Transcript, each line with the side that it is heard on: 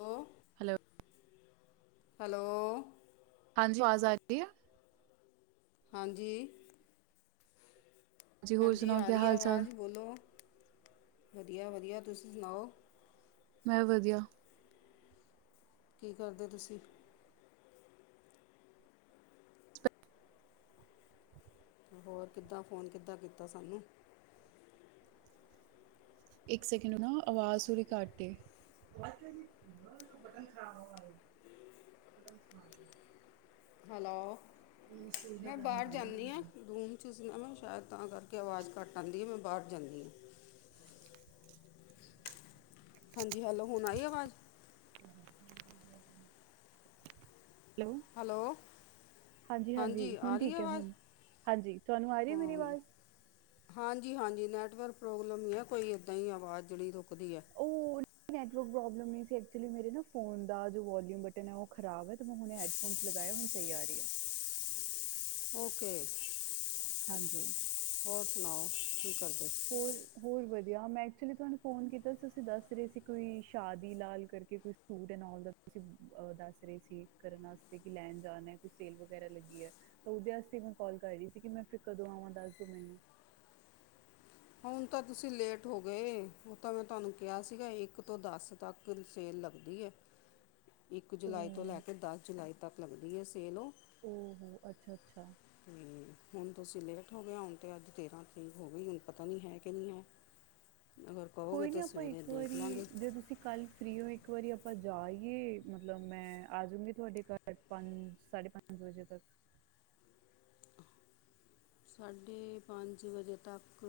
left: Hello
right: hello.
left: Hello.
right: ਹਾਂਜੀ, ਵਾਜ਼ ਆ ਈ ਐ।
left: ਹਾਂਜੀ।
right: ਜੀ ਹੋਰ
left: ਹਾਂਜੀ,
right: ਸੁਣਾਓ
left: ਆ
right: ਕਿਆ
left: ਰੀ ਐ
right: ਹਾਲ ਚਾਲ?
left: ਆਵਾਜ਼ ਬੋਲੋ, ਵਧੀਆ-ਵਧੀਆ, ਤੁਸੀਂ ਸੁਣਾਓ।
right: ਮੈਂ ਵਧੀਆ।
left: ਕੀ ਕਰਦੇ ਤੁਸੀਂ? ਹੋਰ ਕਿੱਦਾਂ, ਫੋਨ ਕਿੱਦਾਂ ਕੀਤਾ ਸਾਨੂੰ।
right: ਇੱਕ ਸੈਕਿੰਡ ਨਾ ਅਵਾਜ਼ ਥੋੜੀ ਘਟ ਏ। ਅਵਾ ਤੇਰੀ ਹ ਬਟਨ ਖਰਾਬ ਹੋਨ ਲਗ ਜਾ, ਬਟਨ ਖਰਾਬ ਹ
left: ਹੈਲੋ, ਮੈਂ ਬਾਰ ਜਾਂਨੀ ਆ ਰੂਮ ਚ ਸੀ ਨਾ ਮੈਂ ਸ਼ੈਦ ਤਾਂ ਕਰਕੇ ਆਵਾਜ਼ ਘੱਟ ਆਂਦੀ ਏ, ਮੈਂ ਬਾਰ ਜਾਂਨੀ ਆਂ। ਹਾਂਜੀ, ਹੈਲੋ ਹੁਣ ਆਈ ਆਵਾਜ਼।
right: [unintelligible] ਹੈਲੋ।
left: ਹੈਲੋ।
right: ਹਾਂਜੀ-ਹਾਂਜੀ,
left: ਹਾਂਜੀ ਆ
right: ਹੁਣ
left: ਰਹੀ
right: ਠੀਕੈ
left: ਆਵਾਜ਼
right: ਹੁਣ ਹਾਂਜੀ, ਤਾਨੂੰ ਆ ਰੀ ਮੇਰੀ ਆਵਾਜ਼।
left: ਹਾਂਜੀ-ਹਾਂਜੀ, ਨੈਟਵਰਕ ਪ੍ਰੋਬਲਮ ਹੀ ਐ ਕੋਈ ਏਦਾਂ ਈ ਆਵਾਜ਼ ਜੇੜੀ ਰੁਕਦੀ ਐ।
right: ਉਹ [unintelligible] ਨੈਟਵਰਕ ਪ੍ਰੋਬਲਮ ਨਹੀਂ ਸੀ ਐਕਚੁਲੀ ਮੇਰੇ ਨਾ ਫੋਨ ਦਾ ਜੋ ਵਾਲਿਯੁਮ ਬਟਨ ਹੈ ਔ ਖਰਾਬ ਹੈ, ਤਾਂ ਮੈਂ ਹੁਣੇ ਹੈਅ ਫੋਨਸ ਲਗਾਏ, ਹੁਣ ਸਈ ਆ ਰੀ ਐ।
left: ਹ [unintelligible] [unintelligible] ਔਕੇ, [unintelligible]
right: ਹਾਂਜੀ।
left: ਹੋਰ ਸੁਨਾਔ ਕੀ ਕਰਦੇ।
right: ਹੋਰ-ਹੋਅ ਹੋਰ ਵਧੀਆ, ਮੈਂ ਐਕਚੁਲੀ ਤਾਨੂੰ ਫੋਨ ਕੀਤਾ ਸੀ, ਤੁਸੀਂ ਦੱਸ ਰਹੇ ਸੀ ਕੋਈ ਸ਼ਾਦੀ ਲਾਲ ਕਰਕੇ ਕੋਈ ਸੂ ਦੇ ਨਾਲ ਦਾ ਤੁਸੀ ਅ ਦੱਸ ਰੇ ਸੀ। ਕਰਨ ਵਾਸਤੇ ਕਿ ਲੈਣ ਜਾਣਾ। ਕੋਈ ਸੇਲ ਵਗੈਰਾ ਲੱਗੀ ਏ। ਤੇ ਔਦੇ ਆਸਤੇ ਮੈਂ ਕਾਲ ਕਰੀ ਸੀ ਕਿ ਮੈਂ ਫੇਰ ਕਦੋਂ ਆਵਾਂ, ਦੱਸ ਦੋ ਮੈਨੂੰ।
left: ਹੁਣ ਤਾਂ ਤੁਸੀਂ ਲੇਟ ਹੋ ਗਏ, ਔ ਤਾਂ ਮੈਂ ਤਾਨੂੰ ਕਿਹਾ ਸੀਗਾ, ਇੱਕ ਤੋਂ ਦਸ ਤੱਕ ਸੇਲ ਲੱਗਦੀ ਏ।
right: [inaudible]
left: ਇੱਕ ਜੁਲਾਈ ਤੋਂ ਲੈ
right: ਓ
left: ਕੇ ਦਸ ਜੁਲਾਈ ਤੱਕ ਲੱਗਦੀ ਏ ਸੇਲ ਔ।
right: ਔਹੋੋ, ਅੱਛਾ-ਅੱਛਾ।
left: ਹਮ ਹੁਣ ਤੁਸੀਂ ਲੇਟ ਹੋ ਗਏ ਹੁਣ ਤਾਂ ਅੱਜ ਤੇਰ੍ਹਾਂ ਤਰੀਕ ਹੋ ਗੀ ਹੁਣ ਪਤਾ ਨੀ ਹੈ ਕਿ ਨੀ ਹੈ। ਨਅ
right: ਕੋਈ ਨੀ ਆਪਾਂ ਇੱਕ ਵਾਰੀ ਜੇ ਤੁਸੀਂ ਕੱਲ ਫਰੀ ਹੋ, ਇੱਕ ਵਾਰੀ ਆਪਾਂ ਜਾਈ ਏ ਮਤਲਬ ਮੈਂ ਆਜਊਂਗੀ ਤੁਹਾਡੇ ਘਰ ਪੰਜ ਸਾਢੇ ਪੰਜ ਜਦੋ ਤੱਕ
left: ਸਾਢੇ ਪੰਜ ਵਜੇ ਤੱਕ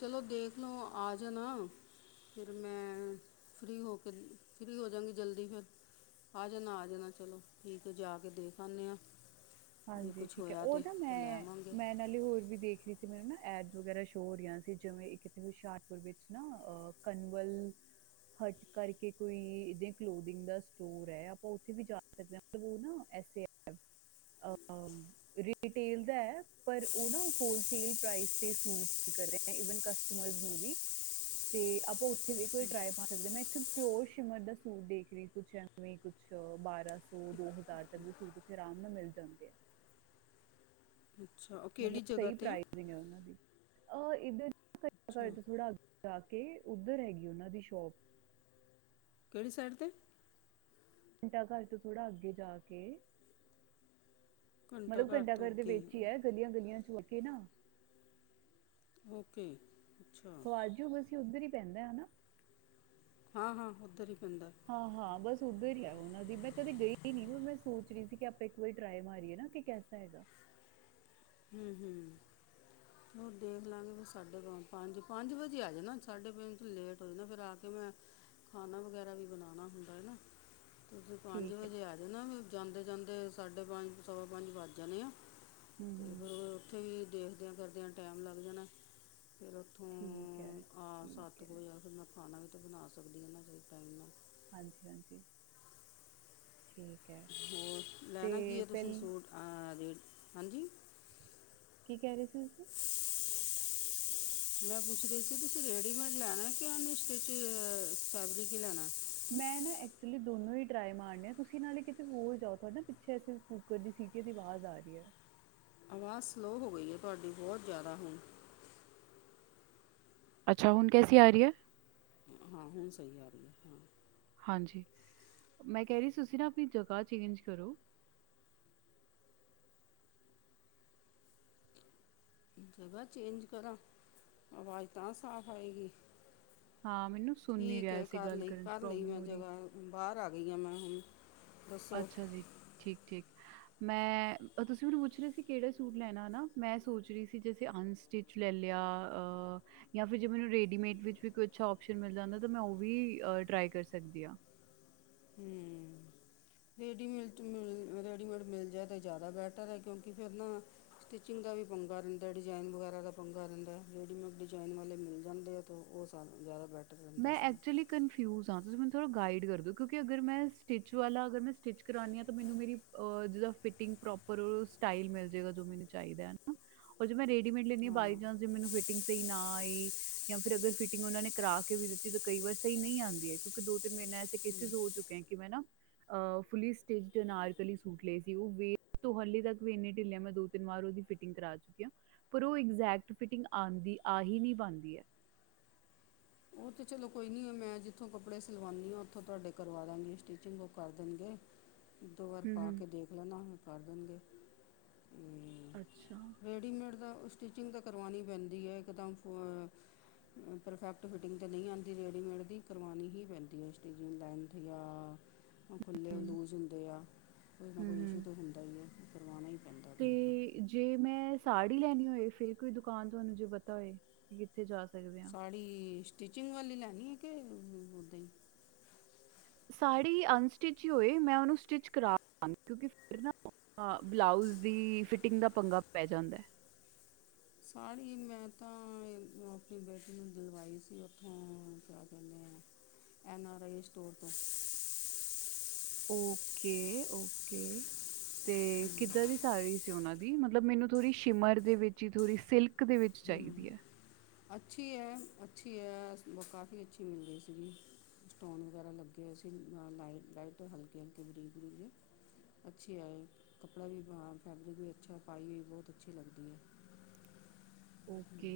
left: ਚਲੋ ਦੇਖਲੋ ਆ ਜਾਣਾ। ਫਿਰ ਮੈਂ ਫ੍ਰੀ ਹੋ ਕੇ ਫ੍ਰੀ ਹੋਜਾਗੀ ਜਲਦੀ ਫੇਰ ਆ ਜਨਾ ਆ ਜਨਾ ਚਲੋ ਠੀਕ ਏ ਜਾ ਕੇ ਦੇਖ ਆਨੀ ਆ।
right: ਹਾਂਜੀ ਠੀਕ ਐ ਔ ਨਾ ਮੈਂ, ਮੈਂ ਨਾਲੇ ਹੋਰ ਵੀ ਦੇਖ ਰਹੀ ਸੀ। ਮੈਨੂੰ ਨਾ ਐਡ ਵਗੈਰਾ ਸ਼ੋ ਹੋ ਰਹੀਆਂ ਸੀ ਜਿਵੇਂ ਇਕ ਹੁਸ਼ਿਆਰਪੁਰ ਵਿੱਚ ਨਾ ਅ ਕੰਨਵਲ, ਹੱਟ ਕਰਕੇ ਕੋਈ ਇਦ ਕਲੋਦਿੰਗ ਦਾ ਸਟੋਰ ਐ, ਆਪਾਂ ਉੱਥੇ ਵੀ ਜਾ ਸਕਦੇ ਹਾਂ ਮਲਬ ਉਹ ਨਾ, ਐੇ- ਆਹ ਰਿਟੈਲ ਦਾ ਏ ਪਰ ਉਹ ਨਾ ਹੋਲ ਸੇਲ ਪ੍ਰਾਈਜ ਤੇ ਸੂਟ ਕਰ- ਈਵਨ ਕਸਟਮਰਜ਼ ਨੂੰ ਵੀ। ਤੇ ਆਪਾਂ ਉੱਥੇ ਵੀ ਇਕ ਵਾਰੀ ਟਰਾਈ ਮਾਰ ਸਕਦੇ ਆ ਮੈਂ ਇਥੇ ਪਿਓਰ ਸ਼ਿਮਰ ਦਾ ਸੂਟ ਦੇਖ ਰਹੀ ਕੁਛ ਐ- ਜਿਵੇਂ ਕੁਛ ਬਾਰਾਂ ਸੌ, ਦੋ ਹਜ਼ਾਰ ਤੱਕ ਦੇ ਸੂਟ ਉੱਥੇ ਆਰਾਮ ਨਾਲ ਮਿਲ- ਜਾਂਦੇ ਆ।
left: ਅੱਛਾ ਕਿਹੜੀ
right: ਮਤਲਬ
left: ਜਗ੍ਹਾ
right: ਸਹੀ
left: ਤੇ ਆ
right: ਪ੍ਰਾਈਜਿੰਗ ਐ ਉਹਨਾਂ ਦੀ। ਅਹ ਇੱਧਰ ਘ
left: ਅੱਛਾ
right: ਘਰ ਤੋਂ ਥੋੜਾ ਅੱ ਜਾ ਕੇ ਉੱਧਰ ਹੈਗੀ ਉਹਨਾਂ ਦੀ ਸ਼ੋਪ।
left: ਕਿਹੜੀ ਸਾਈਡ 'ਤੇ।
right: ਘੰਟਾ ਘਰ ਤੋਂ ਥੋੜਾ ਅੱਗੇ ਜਾ ਕੇ,
left: ਘੰਟਾ
right: ਮਤਲਬ
left: ਘਰ ਤੋਂ
right: ਘੰਟਾਘਰ ਦੇ
left: ਅੱਗੇ
right: ਵਿੱਚ ਈ ਹੈ ਗਲੀਆਂ- ਗਲੀਆਂ ਚ ਜਾ ਕੇ ਨਾ।
left: ਓਕੇ ਅੱਛਾ।
right: ਖਵਾਜੂ ਬਸ ਉੱਧਰ ਹੀ ਪੈਂਦਾ ਹੈਨਾ।
left: ਹਾਂ- ਹਾਂ ਉੱਧਰ ਈ ਪੈਂਦਾ।
right: ਹਾਂ- ਹਾਂ ਬਸ ਉੱਧਰ ਈ ਆ ਉਹਨਾਂ ਦੀ, ਮੈਂ ਕਦੇ ਗਈ ਹੀ ਨੀ ਮੈਂ ਸੋਚ ਰਹੀ ਸੀ ਕਿ ਆਪਾਂ ਇੱਕ ਵਾਰੀ ਟਰਾਈ ਮਾਰੀਏ ਨਾ ਕਿ- ਹੈਗਾ।
left: ਹੂੰ -ਹੂੰ। ਹਾ ਦੇਖ ਲਾਂਗੇ ਫ ਸਾਢੇ ਪੰਜ, ਪੰਜ- ਪੰਜ ਵਜੇ ਆ ਜਾਣਾ ਸਾਢੇ ਪੰਜ ਚ ਲੇਟ ਹੋ ਜਾਣਾ ਫੇਰ ਰਾ- ਕਿ ਮੈਂ ਖਾਣਾ ਵਗੈਰਾ ਵੀ ਬਣਾਣਾ ਹੁੰਦਾ ਹੈ ਨਾ ਤੁਸੀਂ ਪੰਜ
right: ਠੀਕ ਹੈ
left: ਵਜੇ ਆ ਜਾ ਨਾ ਵੀ ਜਾਂਦੇ- ਜਾਂਦੇ ਸਾਢੇ ਪੰਜ, ਸਵਾ ਪੰਜ ਵੱਜ ਜਾਣੇ ਆ।
right: ਹੂੰ-ਹੂੰ
left: ਫੇਰ ਉੱਥੇ ਵੀ ਦੇਖਦਿਆਂ ਕਰਦਿਆਂ ਟਾਈਮ ਲੱਗ ਜਾਣਾ ਫੇਰ -
right: ਠੀਕ ਹੈ- ਠੀਕ ਹੈ।
left: ਫਿਰ ਮੈਂ ਖਾਣਾ ਵੀ ਤਾਂ ਬਣਾ ਸਕਦੀ ਹੈ ਨਾ ਸਹੀ ਟਾਈਮ ਨਾਲ।
right: ਹਾਂਜੀ- ਹਾਂਜੀ ਠੀਕ। ਹੈ
left: ਹੋਰ ਲੈਣਾ ਕੀ
right: ਤੇ
left: ਹੈ ਤੁਸੀਂ
right: ਪਹਿਲ
left: ਸੂਟ, ਹਾਂਜੀ।
right: ਕੀ ਕਹਿ ਰਹੇ ਸੀ ਤੁਸੀਂ?
left: ਹ [unintelligible] ਮੈਂ ਪੁੱਛ ਰਹੀ ਸੀ ਤੁਸੀਂ ਰੈਡੀਮੇਡ ਲੈਣਾ ਕਿ ਅਨਸਟਿਚ ਫੈਬਰਿਕ ਈ ਲੈਣਾ ਏ।
right: ਮੈਂ ਨਾ ਐਕਚੁਲੀ ਦੋਨੋ ਹੀ ਟਰਾਈ ਮਾਰਨੀ ਤੁਸੀਂ ਨਾਲੇ ਕਿਤੇ ਹੋਰ ਜਾਓ ਤੁਡੇ ਨਾ ਪਿੱਛੇ ਅਸੀਂ, ਕੂੱਕਰ ਦੀ ਸੀਟੀ ਦੀ ਆਵਾਜ਼ ਆ ਰਹੀ ਐ।
left: ਆਵਾਜ਼ ਸਲੋਅ ਹੋ ਗਈ ਐ ਤੁਹਾਡੀ ਬੋਤ ਜ਼ਾਦਾ ਹੁਣ।
right: ਅੱਛਾ ਹੁਣ ਕੈਸੀ ਆ ਰਹੀ ਐ?
left: ਹਾਂ ਹੁਣ ਸਹੀ ਆ ਰਹੀ ਐ, ਹਾਂ।
right: ਹਾਂਜੀ ਮੈਂ ਕਹਿ ਰਹੀ ਤੁਸੀਂ ਨਾ ਆਪਣੀ ਜਗਾ ਚੇਂਜ ਕਰੋ।
left: ਜਗਾ ਚੇਂਜ ਕਰਾਂ ਆਵਾਜ਼ ਤਾਂ ਸਾਫ਼ ਆਏਗੀ।
right: ਹਾਂ ਮੈਨੂੰ ਸੁਣ ਨਹੀਂ
left: ਠੀਕ
right: ਰਿਹਾ
left: ਏ
right: ਐਸੀ
left: ਕਰ
right: ਗੱਲ
left: ਲਈ-
right: ਕਰਨ 'ਚ
left: ਕਰ ਲਈ
right: ਪ੍ਰੋਬਲਮ
left: ਮੈਂ
right: ਹੋ ਰਹੀ
left: ਜਗਾ ਬਾਹਰ ਆ ਗਈ ਹਾਂ ਮੈਂ ਹੁਣ। ਦੱਸੋ
right: ਅੱਛਾ ਜੀ ਠੀਕ- ਠੀਕ। ਮੈਂ ਤੁਸੀਂ ਮੈਨੂੰ ਪੁੱਛ ਰਹੇ ਸੀ ਕਿਹੜਾ ਸੂਟ ਲੈਣਾ ਮੈਂ ਸੋਚ ਰਹੀ ਸੀ ਜੈਸੇ ਅਨਸ- ਸਟਿਚ ਲੈ ਲਿਆ, ਆ। ਜਾਂ ਫੇਰ ਜੇ ਮੈਨੂੰ ਰੇਡੀਮੇਡ ਵਿੱਚ ਵੀ ਈ ਅਛਾ ਮਿਲ ਜਾਂਦਾ ਤਾਂ ਮੈਂ ਉਹ ਵੀ ਟਰਾਈ ਕਰ ਸਕਦੀ ਆ [inaudible]
left: ਰੇਡੀਮੇਡ ਮਿੰਟ ਮਿਲ ਰੇਡੀਮੇਡ ਮਿਲ ਜਾਏ ਤਾਂ ਜਾਦਾ ਬੈਟਰ ਐ ਕਿਉਂਕਿ ਫਿਰ ਨਾ ਸਟਿਚਿੰਗ ਦਾ ਵੀ ਪੰਗਾ ਰੈਂਦਾ ਡਿਜ਼ਾਇਨ ਵਗੈਰਾ ਦਾ ਪੰਗਾ ਰੈਂਦਾ ਰੇਡੀਮੇਡ ਡਿਜ਼ਾਇਨ ਵਾਲੇ ਮਿਲ ਜਾਂਦੇ ਆ। ਤਾਂ ਓ ਸਾਨੂੰ ਜਾਦਾ ਬੈ
right: ਮੈਂ ਐਕਚੁਲੀ ਕਨਫਿਊਜ਼ ਆਂ ਤੁਸੀ ਮੈਨੂੰ ਥੋੜ੍ਹਾ ਗਾਈਡ ਕਰ ਦਿਉ ਕਿਉਂਕਿ ਅਗਰ ਮੈਂ ਸਟਿਚ ਵਾਲਾ ਅਗਰ ਮੈਂ ਸਟਿਚ ਕਰਾਣੀ ਆਂ ਮੈਨੂੰ ਮੇਰੀ ਓ ਜਿਦਾਂ ਫਿਟਿੰਗ ਪ੍ਰੋਪਰ ਸਟਾਈਲ ਮਿਲ ਜਾਏਗਾ ਜੋ ਮੈਨੂੰ ਚਾਈਦਾ। ਉਂਜ ਮੈਂ ਰੇਡੀਮੇਡ ਲੈਂਣੀ ਬਾਈ
left: ਹਾਂ
right: ਚਾਂਸ ਮੈਨੂੰ ਫਿਟਿੰਗ ਸਈ ਨਾ ਆਈ ਜਾਂ ਫਿਰ ਅਗਰ ਫਿਟਿੰਗ ਉਨਾ ਕਰਾ ਕਰਕੇ ਵੀ ਦਿੱਤੀ ਕਈ ਵਾਰ ਸਈ ਨਈ ਆਂਦੀ ਐ ਕਿਉਕਿ ਦੋ ਤਿੰਨ ਮੇਰੇ ਨਾਲ ਐੇਸੇ ਕੇਸਿਸ ਹੋ ਚੁੱਕੇ ਕਿ ਮੈਂ ਨਾ ਅ ਫੁਲੀ ਸਟਿਚ ਅਨਾਰਕਲੀ ਸੂਟ ਲਏ ਸੀ ਓ ਹਲੇ ਤਕ ਵੀ ਇੰਨੇ ਢਿੱਲੇ ਮੈਂ ਦੋ ਤਿੰਨ ਵਾਰ ਉਦੀ ਫਿ ਕਰਾ ਚੁੱਕੀ ਆਂ ਪਰ ਓਜੈਕਟ ਫਿਟਿੰਗ ਆਂਦੀ ਆ ਹੀ ਨਈ ਪਾਂਦੀ ਐ।
left: ਓ ਤਾਂ ਚਲੋ ਕੋਈ ਨਈ ਮੈਂ ਜਿੱਥੋਂ ਕੱਪੜੇ ਸਿਲਵਾਂਣੀ ਆਂ ਉੱਥੋਂ ਤੁਹਾਡੇ ਕਰਵਾ ਦਾਂਗੀ ਸਟੀਿਚਿੰਗ ਓ ਕਰ ਦੇਣਗੇ। ਦੋ ਵਾਰ
right: ਹੂੰ
left: ਪਾ
right: ਹੂੰ
left: ਕੇ ਦੇਖ ਲੈਣਾ ਓ ਕਰ ਦੇਣਗੇ ਹੂੰ।
right: ਅੱਛਾ
left: ਰੈਡੀਮੇਡ ਦਾ ਸਟਿਚਿੰਗ ਤਾਂ ਕਰਵਾਣੀ ਪੈਂਦੀ ਏ ਇੱਕਦਮ ਫੇਰ ਪਰਫੈਕਟ ਫਿਟਿੰਗ ਤਾਂ ਨਈ ਆਂਦੀ ਰੇਡੀਮੇਡ ਦੀ ਕਰਵਾਣੀ ਈ ਪੈਂਦੀ ਏ ਸਟਿਜਿੰਗ ਲੈਂਥ ਜਾਂ ਓ ਖੁੱਲੇ ਓ ਲੂਜ ਹੁੰਦੇ ਆ ਕੋਈ ਨਾ
right: ਹੂੰ
left: ਕੋਈ ਇਸ਼ੂ
right: ਹੂੰ
left: ਤਾਂ ਹੁੰਦਾ ਹੀ ਆ ਕਰਵਾਣਾ ਈ
right: ਤੇ ਜੇ ਮੈਂ ਸਾੜੀ ਲੈਣੀ ਹੋਏ ਫਿਰ ਕੋਈ ਦੁਕਾਨ ਤੁਹਾਨੂੰ ਜੇ ਪਤਾ ਹੋਏ। ਕਿੱਥੇ ਜਾ ਸਕਦੇ ਆਂ।
left: ਸਾੜੀ ਸਟਿਚਿੰਗ ਵਾਲੀ ਲੈਣੀ ਹੈ ਕਿ ਉਦਾਂ ਈ।
right: ਸਾੜੀ ਅਨਸਟਿਚ ਈ ਹੋਏ ਮੈਂ ਉਨੂੰ ਸਟਿਚ ਕਰਾਂਗੀ ਕਿਉਂਕਿ ਫਿਰ ਨਾ ਹਾਂ ਬਲਾਉਜ ਦੀ ਫਿਟਿੰਗ ਦਾ ਪੰਗਾ ਪੈ ਜਾਂਦਾ ਐ।
left: ਸਾਰੀ ਮੈਂ ਤਾਂ ਆਪਣੀ ਬੇਟੀ ਨੂੰ ਦਿਲਵਾਈ ਸੀ ਉੱਥੋਂ ਕਿਆ ਕੈਂਦੇ ਆ। ਐਨ ਆਰ ਆਈ ਸਟੋਰ ਤੋਂ [inaudible]
right: ਓਕੇ-ਓਕੇ ਤੇ ਕਿੱਦਾਂ ਦੀ ਸਾੜੀ ਸੀ ਉਨਾਂ ਦੀ ਮਤਲਬ ਮੈਨੂੰ ਥੋੜ੍ਹੀ ਸ਼ਿਮਰ ਦੇ ਵਿੱਚ ਹੀ ਥੋੜ੍ਹੀ ਸਿਲਕ ਦੇ ਵਿੱਚ ਚਾਈਦੀ ਐ।
left: ਅੱਛੀ ਐ-ਅੱਛੀ ਐ ਕਾਫੀ ਅੱਛੀ ਮਿਲ ਗਈ ਸੀਗੀ। ਸਟੋਨ ਵਗੈਰਾ ਲੱਗੇ ਅਸੀਂ ਲਾਈਟ-ਲਾਈਟ ਹਲਕੇ-ਹਲਕੇ ਬਰੀਕ-ਬਰੀਕ ਅੱਛੀ ਆਈ ਕੱਪੜਾ ਵੀ ਫੈਬਰਿਕ ਵੀ ਅੱਛਾ ਪਾਈ ਵੀ ਬੋਤ ਅੱਛੀ ਲੱਗਦੀ ਏ।
right: ਓਕੇ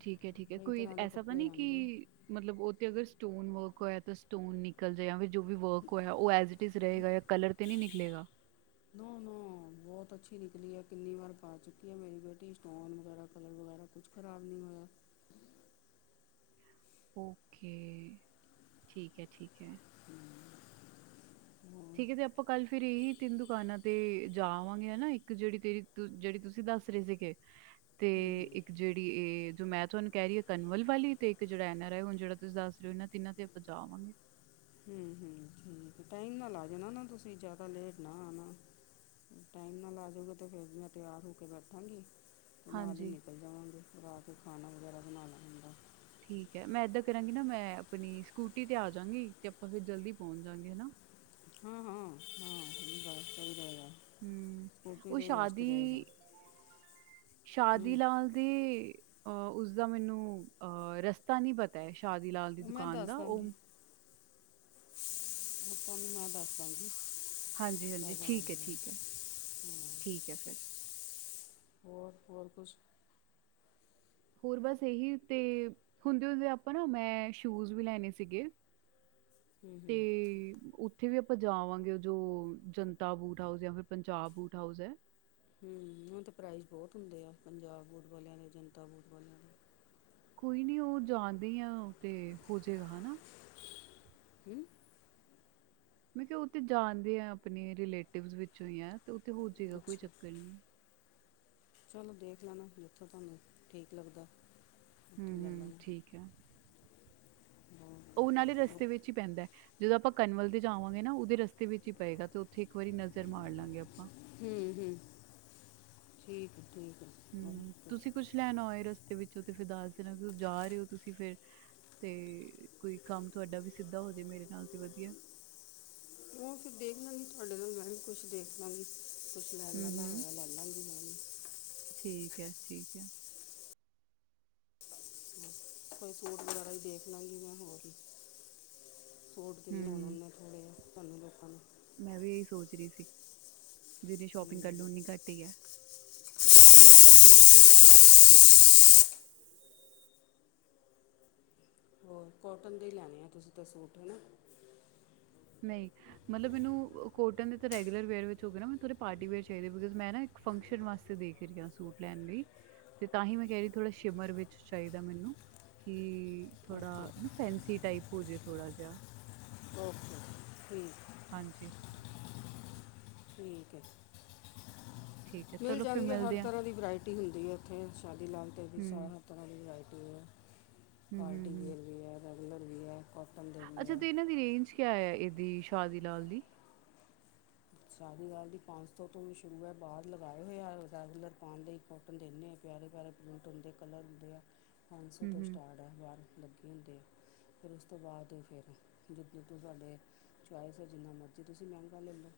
right: ਠੀਕ ਏ-ਠੀਕ ਏ
left: ਕਈ
right: ਕੋਈ
left: ਤਰ੍ਹਾਂ ਦੇ
right: ਐਸਾ ਤਾਂ
left: ਕੱਪੜੇ
right: ਨੀ ਕੀ
left: ਆਉਂਦੇ
right: ਮਤਲਬ ਓ ਤੇ ਅਗਰ ਸਟੋਨ ਵਰਕ ਹੋਇਆ ਤਾਂ ਸਟੋਨ ਨਿਕਲ ਜਾ ਜੋ ਵੀ ਵਰਕ ਹੋਇਆ ਓ ਐਜ ਇਟ ਇਜ਼ ਰਏਗਾ ਜਾਂ ਕਲਰ ਤੇ ਨਈ ਨਿਕਲੇਗਾ।
left: ਨੋ ਨੋ
right: [inaudible]
left: ਬਹੁਤ ਅੱਛੀ ਨਿਕਲੀ ਏ ਕਿੰਨੀ ਵਾਰ ਪਾ ਚੁੱਕੀ ਏ ਮੇਰੀ ਬੇਟੀ ਸਟੋਨ ਵਗੈਰਾ ਕਲਰ ਵਗੈਰਾ ਕੁਛ ਖ਼ਰਾਬ ਨਈ ਹੋਇਆ।
right: ਓਕੇ ਠੀਕ ਏ-ਠੀਕ ਏ।
left: ਹਾਂ,
right: ਠੀਕ ਏ ਤੇ ਆਪਾਂ ਕੱਲ ਫਿਰ ਇਹੀ ਤਿੰਨ ਦੁਕਾਨਾਂ ਤੇ ਜਾ ਆਵਾਂਗੇ ਹਨਾ ਇੱਕ ਜੇੜੀ ਤੇਰੀ ਜੇੜੀ ਤੁਸੀਂ ਦੱਸ ਰਏ ਸੀਗੇ ਤੇ
left: ਹੂੰ ਹੂੰ
right: ਇੱਕ ਜੇੜੀ ਐ ਜੋ ਮੈਂ ਤੁਹਾਨੂੰ ਕੈ ਰਈ। ਕੰਵਲ ਵਾਲੀ ਤੇ ਇੱਕ ਜੇੜਾ ਐਨ ਆਰ ਆਈ ਹੁਣ ਜੇੜਾ ਤੁਸੀਂ ਦੱਸ ਰਏ ਇਨਾ ਤਿੰਨਾ ਤੇ ਆਪਾਂ ਜਾਵਾਂਗੇ।
left: ਹੂੰ ਹੂੰ
right: [inaudible]
left: ਠੀਕ ਟਾਈਮ ਨਾਲ ਜਾਣਾ ਨਾ ਤੁਸੀਂ ਜਾਦਾ ਲੇਟ ਨਾ ਆਣਾ। ਟਾਈਮ ਨਾਲ ਆਜੋਗੇ ਤੇ ਫਿਰ ਮੈਂ ਤਿਆਰ ਹੋ ਕੇ ਬੈਠਾਂਗੀ। ਤੇ ਨਾਲ ਈ
right: ਹਾਂਜੀ
left: ਨਿਕਲ ਜਾਵਾਂਗੇ ਰਾਤ ਖਾਣਾ ਵਗੈਰਾ ਬਣਾਣਾ ਹੁੰਦਾ।
right: ਠੀਕ ਹੈ ਮੈਂ ਏਦਾਂ ਕਰਾਂਗੀ ਨਾ ਮੈਂ ਆਪਣੀ ਸਕੂਟੀ ਤੇ ਆ ਜਾਂਗੀ ਤੇ ਆਪਾਂ ਫਿਰ ਜਲਦੀ ਪਹੁੰਚ ਜਾਂਗੇ ਹਨਾ।
left: ਹਾਂ-ਹਾਂ-ਹਾਂ ਸਈ ਗੱਲ- ਸਈ ਗੱਲ ਐ।
right: ਹੂੰ ਓ ਸ਼ਾਦੀ ਸ਼ਾਦੀ
left: ਹੂੰ
right: ਲਾਲ ਦੀ ਅ ਉਸਦਾ ਮੈਨੂੰ ਅ ਰਸਤਾ ਨੀ ਪਤਾ ਏ ਸ਼ਾਦੀ ਲਾਲ ਦੀ ਦੁਕਾਨ ਦਾ ਓ
left: ਓ ਤਾਨੂੰ ਮੈਂ ਦੱਸਦਾ ਗੀ। [inaudible]
right: ਹਾਂਜੀ ਹਾਂਜੀ ਠੀਕ ਹੈ ਠੀਕ ਹੈ ਠੀਕ ਹੈ ਫਿਰ
left: ਹੋਰ, ਹੋਰ ਕੁਛ।
right: ਹੋਰ ਬਸ ਏਹੀ ਤੇ ਹੁੰਦੇ-ਹੁੰਦੇ ਆਪਾਂ ਨਾ, ਮੈਂ ਸ਼ੂਜ ਵੀ ਲੈਣੇ ਸੀਗੇ।
left: ਹੂੰ
right: ਤੇ
left: ਹੂੰ
right: ਉ ਓਥੇ ਵੀ ਆਪਾਂ ਜਾ ਆਵਾਂਗੇ ਜੋ ਜਨਤਾ ਬੂਟ-ਹਾਊਸ ਯਾਂ ਫਿਰ ਪੰਜਾਬ ਬੂਟ-ਹਾਊਸ ਐ।
left: ਹਮ ਓਨਾਂ ਦੇ ਪ੍ਰਾਈਜ਼ ਬੋਤ ਹੁੰਦੇ ਐ, ਪੰਜਾਬ ਬੂਟ ਵਾਲਿਆਂ ਦੇ ਜਨਤਾ ਬੂਟ ਵਾਲਿਆਂ ਦੇ।
right: ਕੋਈ ਨੀ ਓ ਜਾਨਦੇ ਈ ਆਂ, ਤੇ ਹੋਜੇਗਾ ਹਨਾ
left: [inaudible]
right: ਮੈਂ ਕਿਆ ਓ ਤੇ ਜਾਨਦੇ ਏਂ, ਆਪਣੇ ਰਿਲੇਟਿਵਸ ਵਿੱਚੋਂ ਈ ਐ, ਤੇ ਓ ਤੇ ਹੋ ਜੇਗਾ ਕੋਈ
left: ਅੱਛਾ
right: ਚੱਕਰ ਨਈ।
left: ਚਲੋ ਦੇਖ ਲੈਣਾ, ਜਿੱਥੋਂ ਤਾਨੂੰ, ਠੀਕ ਲੱਗਦਾ। ਉੱਥੋਂ ਲੈ
right: ਹਮ-ਹਮ
left: ਲੈਣਾ
right: ਠੀਕ ਐ। ਓ ਨਾਲੇ
left: ਹੋਰ
right: ਰਸਤੇ ਵਿੱਚ ਈ ਪੈਂਦਾ। ਜਦੋਂ ਆਪਾਂ ਕਨਮਲ ਦੇ ਜਾਵਾਂਗੇ ਨਾ, ਓਦੇ ਰਸਤੇ ਵਿੱਚ ਈ ਪਏਗਾ, ਤੇ ਉੱਥੇ ਇੱਕ ਵਾਰੀ ਨਜ਼ਰ ਮਾਰ ਲਾਂਗੇ ਆਪਾਂ
left: ਹੂੰ -ਹੂੰ, ਠੀਕ ਏ, ਠੀਕ ਏ।
right: ਹੂੰ, ਤੁਸੀਂ ਕੁਸ਼ ਲੈਣਾ ਹੋਏ ਰਸਤੇ ਵਿੱਚੋਂ ਤੇ ਫਿਰ ਦੱਸ ਦੇਣਾ, ਕਿਉਂ ਜਾ ਰਏ ਓ ਤੁਸੀਂ ਫੇਰ ਤੇ ਕੋਈ ਕੰਮ ਤੁਆਡਾ ਵੀ ਸਿੱਧਾ ਹੋਜੇ ਮੇਰੇ ਨਾਲ ਤੇ ਵਦੀਐ
left: ਓ ਫਿਰ ਦੇਖ ਲਾਂਗੀ, ਤੁਆਡੇ ਨਾਲ ਮੈਂ ਵੀ ਕੁਸ਼ ਦੇਖ ਲਾਂਗੀ, ਕੁਸ਼ ਲੈ
right: ਹੂੰ-ਹੂੰ
left: ਲੈਲਾ ਗੀ ਮੈ ਵੀ। [inaudible]
right: ਠੀਕ ਐ, ਠੀਕ ਐ।
left: ਹਾਂ। ਕੋਈ ਸੂਟ ਵਗੈਰਾ ਈ ਦੇਖ ਲਾਂਗੀ ਮੈਂ ਹੋਰ ਨੀ, ਸੂਟ ਜਿੰਨੇ ਹੋਣ
right: ਹਮ
left: ਓਨੇ ਥੋੜੇ ਆ ਸਾਨੂੰ ਲੋਕਾਂ ਨੂੰ
right: ਮੈਂ ਵੀ ਏਈ ਸੋਚ ਰਈ ਸੀ, ਜਿੰਨੀ ਸ਼ੋਪਿੰਗ ਕਰ ਲੂੰ ਉਨੀ ਘੱਟ ਈ ਐ।
left: ਹੂੰ ਹੋਰ ਕੋਟਨ ਦੇ ਈ ਲੈਣੇ ਆ, ਤੁਸੀਂ ਤਾਂ ਸੂਟ ਹਨਾ
right: ਨਈ, ਮਤਲਬ ਮੈਨੂੰ ਕੋਟਨ ਦੇ ਤਾਂ ਰੈਗੂਲਰ ਵੇਅਰ ਵਿੱਚ ਹੋ ਗਏ ਨਾ, ਮੈਂਨੂੰ ਥੋੜੇ ਪਾਰਟੀ ਵੇਅਰ ਚਾਈਦੇ ਆ, ਬਿਕੋਜ਼ ਮੈਂ ਨਾ ਫੰਕਸ਼ਨ ਵਾਸਤੇ ਦੇਖ ਰਈ ਆ ਸੂਟ ਲੈਣ ਲਈ ਤੇ ਤਾਂ ਹੀ ਮੈਂ ਕੈਅ ਰਈ ਥੋੜਾ ਸ਼ਿਮਰ ਵਿੱਚ ਚਾਈਦਾ ਮੈਨੂੰ ਕਿ
left: ਓਕੇ
right: ਥੋੜਾ ਨਾ ਫੈਂਸੀ ਟਾਈਪ ਹੋ ਜੇ ਥੋੜਾ ਜੇਆ
left: ਓਕੇ [inaudible]
right: ਹਾਂਜੀ।
left: [inaudible] ਠੀਕ ਐ,
right: ਠੀਕ ਹੈ
left: ਮਿਲ
right: ਚਲੋ ਫਿਰ
left: ਜਾਣਗੇ ਹਰ
right: ਮਿਲਦੇ ਆ
left: ਤਰਾਂ ਦੀ ਵਰਾਇਟੀ ਟੀ ਹੁੰਦੀ ਐ ਉੱਥੇ, ਸ਼ਾਦੀ ਲਾਲ ਦੇ ਵੀ
right: ਹੂੰ
left: ਸ ਹਰ ਤਰਾਂ ਦੀ ਵਰਾਇਟੀ ਐ।
right: ਹੂੰ ਹੂੰ
left: ਪਾਰਟੀ
right: ਹੂੰ
left: ਵੀਅਰ ਵੀ ਐ, ਰੈਗੂਲਰ ਵੀ ਐ।
right: ਅੱਛਾ ਤੇ ਏਨਾਂ ਦੀ ਰੇਂਜ ਕਿਆ ਏ, ਏਦੀ ਸ਼ਾਦੀ ਲਾਲ ਦੀ?
left: ਸ਼ਾਦੀ ਲਾਲ ਦੀ ਪੰਜ ਸੌ ਤੋਂ ਵੀ ਸ਼ੁਰੂ ਐ, ਬਾਰ ਲਗਾਏ ਹੋਏ ਆ ਰੈਗੁਲਰ ਪਾਣ ਲਈ। ਓਨਾ ਦੇ ਇੰਨੇ ਪਿਆਰੇ-ਪਿਆਰੇ ਪ੍ਰਿੰਟ ਹੁੰਦੇ ਐ, ਕਲਰ ਹੁੰਦੇ ਐ ਪੰਜ ਸੌ
right: ਹੂੰ
left: ਤੋਂ
right: ਹੂੰ
left: ਸਟਾਟ ਤਾ ਬਾਰ ਲੱਗੇ ਹੁੰਦੇ ਆ, ਫਿਰ ਉਸ ਤੋਂ ਬਾਦ ਫੇਰ ਜਿੰਨੀ ਕੁ ਸਾਡੇ ਚੁਆਇਸ ਆ, ਜਿੰਨਾ ਮਰਜ਼ੀ ਤੁਸੀਂ ਮੇਂਗਾ ਲੈ ਲੋ।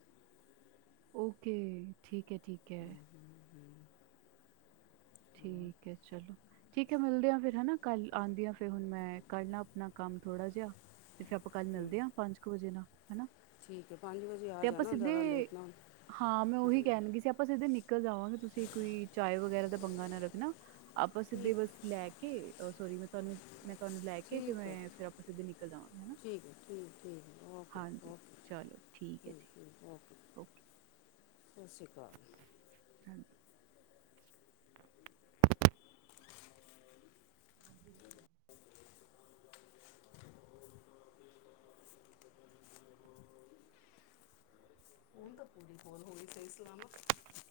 right: ਓਕੇ, ਠੀਕ ਐ, ਠੀਕ ਐ।
left: ਹਮ, ਹਮ, ਹਮ, ਹੋਰ?
right: ਠੀਕ ਐ, ਚਲੋ। ਠੀਕ ਐ ਮਿਲਦੇ ਆਂ ਫਿਰ ਹਨਾ ਕੱਲ, ਆਂਦੀ ਆ ਫਿਰ ਹੁਣ ਮੈਂ ਕਰ ਲਾਂ ਆਪਣਾ ਕੰਮ ਥੋੜਾ ਜਿਆ ਤੇ ਫਿਰ ਆਪਾਂ ਕੱਲ
left: ਹਮ,
right: ਮਿਲਦੇ ਆ, ਪੰਜ ਕ ਵਜੇ ਨਾ ਹਨਾਂ।
left: ਠੀਕ ਐ ਪੰਜ ਵਜੇ ਆ
right: ਤੇ ਆਪਾਂ
left: ਜਾਣਾ ਜ਼ਿਆਦਾ
right: ਸਿੱਧੇ,
left: ਲੇਟ ਨਾ ਹੋਣਾ।
right: ਹਾਂ ਮੈਂ ਉਹੀ
left: ਹਾਂ,
right: ਕਹਿਣ ਲੱਗੀ ਸੀ, ਆਪਾਂ ਸਿੱਧੇ ਨਿ ਕਲ ਜਾਵਾਂਗੇ, ਤੁਸੀਂ ਕੋਈ ਚਾਏ ਵਗੈਰਾ ਦਾ ਪੰਗਾ ਨਾਂ ਰੱਖਣਾ, ਆਪਾਂ ਸਿੱਧੇ
left: ਠੀਕ
right: ਬਸ ਲੈ ਕੇ ਅ ਸੋਰੀ ਮੈਂ ਤੁਹਾਨੂੰ ਮੈਂ ਤੁਹਾਨੂੰ ਲੈ ਕੇ ਤੇ
left: ਠੀਕ ਹੈ
right: ਮੈਂ, ਫ਼ੇਰ ਆਪਾਂ ਸਿੱਧੇ ਨਿਕਲ ਜਾਵਾਂਗੇ ਹਨਾਂ,
left: ਠੀਕ ਹੈ ਠੀਕ ਠੀਕ ਹੈ, ਓਕੇ
right: ਹਾਂਜੀ,
left: ਓਕੇ
right: ਚਲੋ। ਠੀਕ ਐ ਜੀ, ਓਕੇ।
left: ਸਤਿ ਸ੍ਰੀ ਅਕਾਲ।
right: ਹਾਂਜੀ। ਹਾਂਜੀ।
left: ਹੁਣ ਤਾਂ ਪੂਰੀ ਹੋਰ ਹੋਣੀ ਸਹੀ ਸਲਾਮਤ।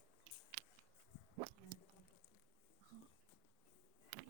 right: ਹਾਂਜੀ। ਹਾਂ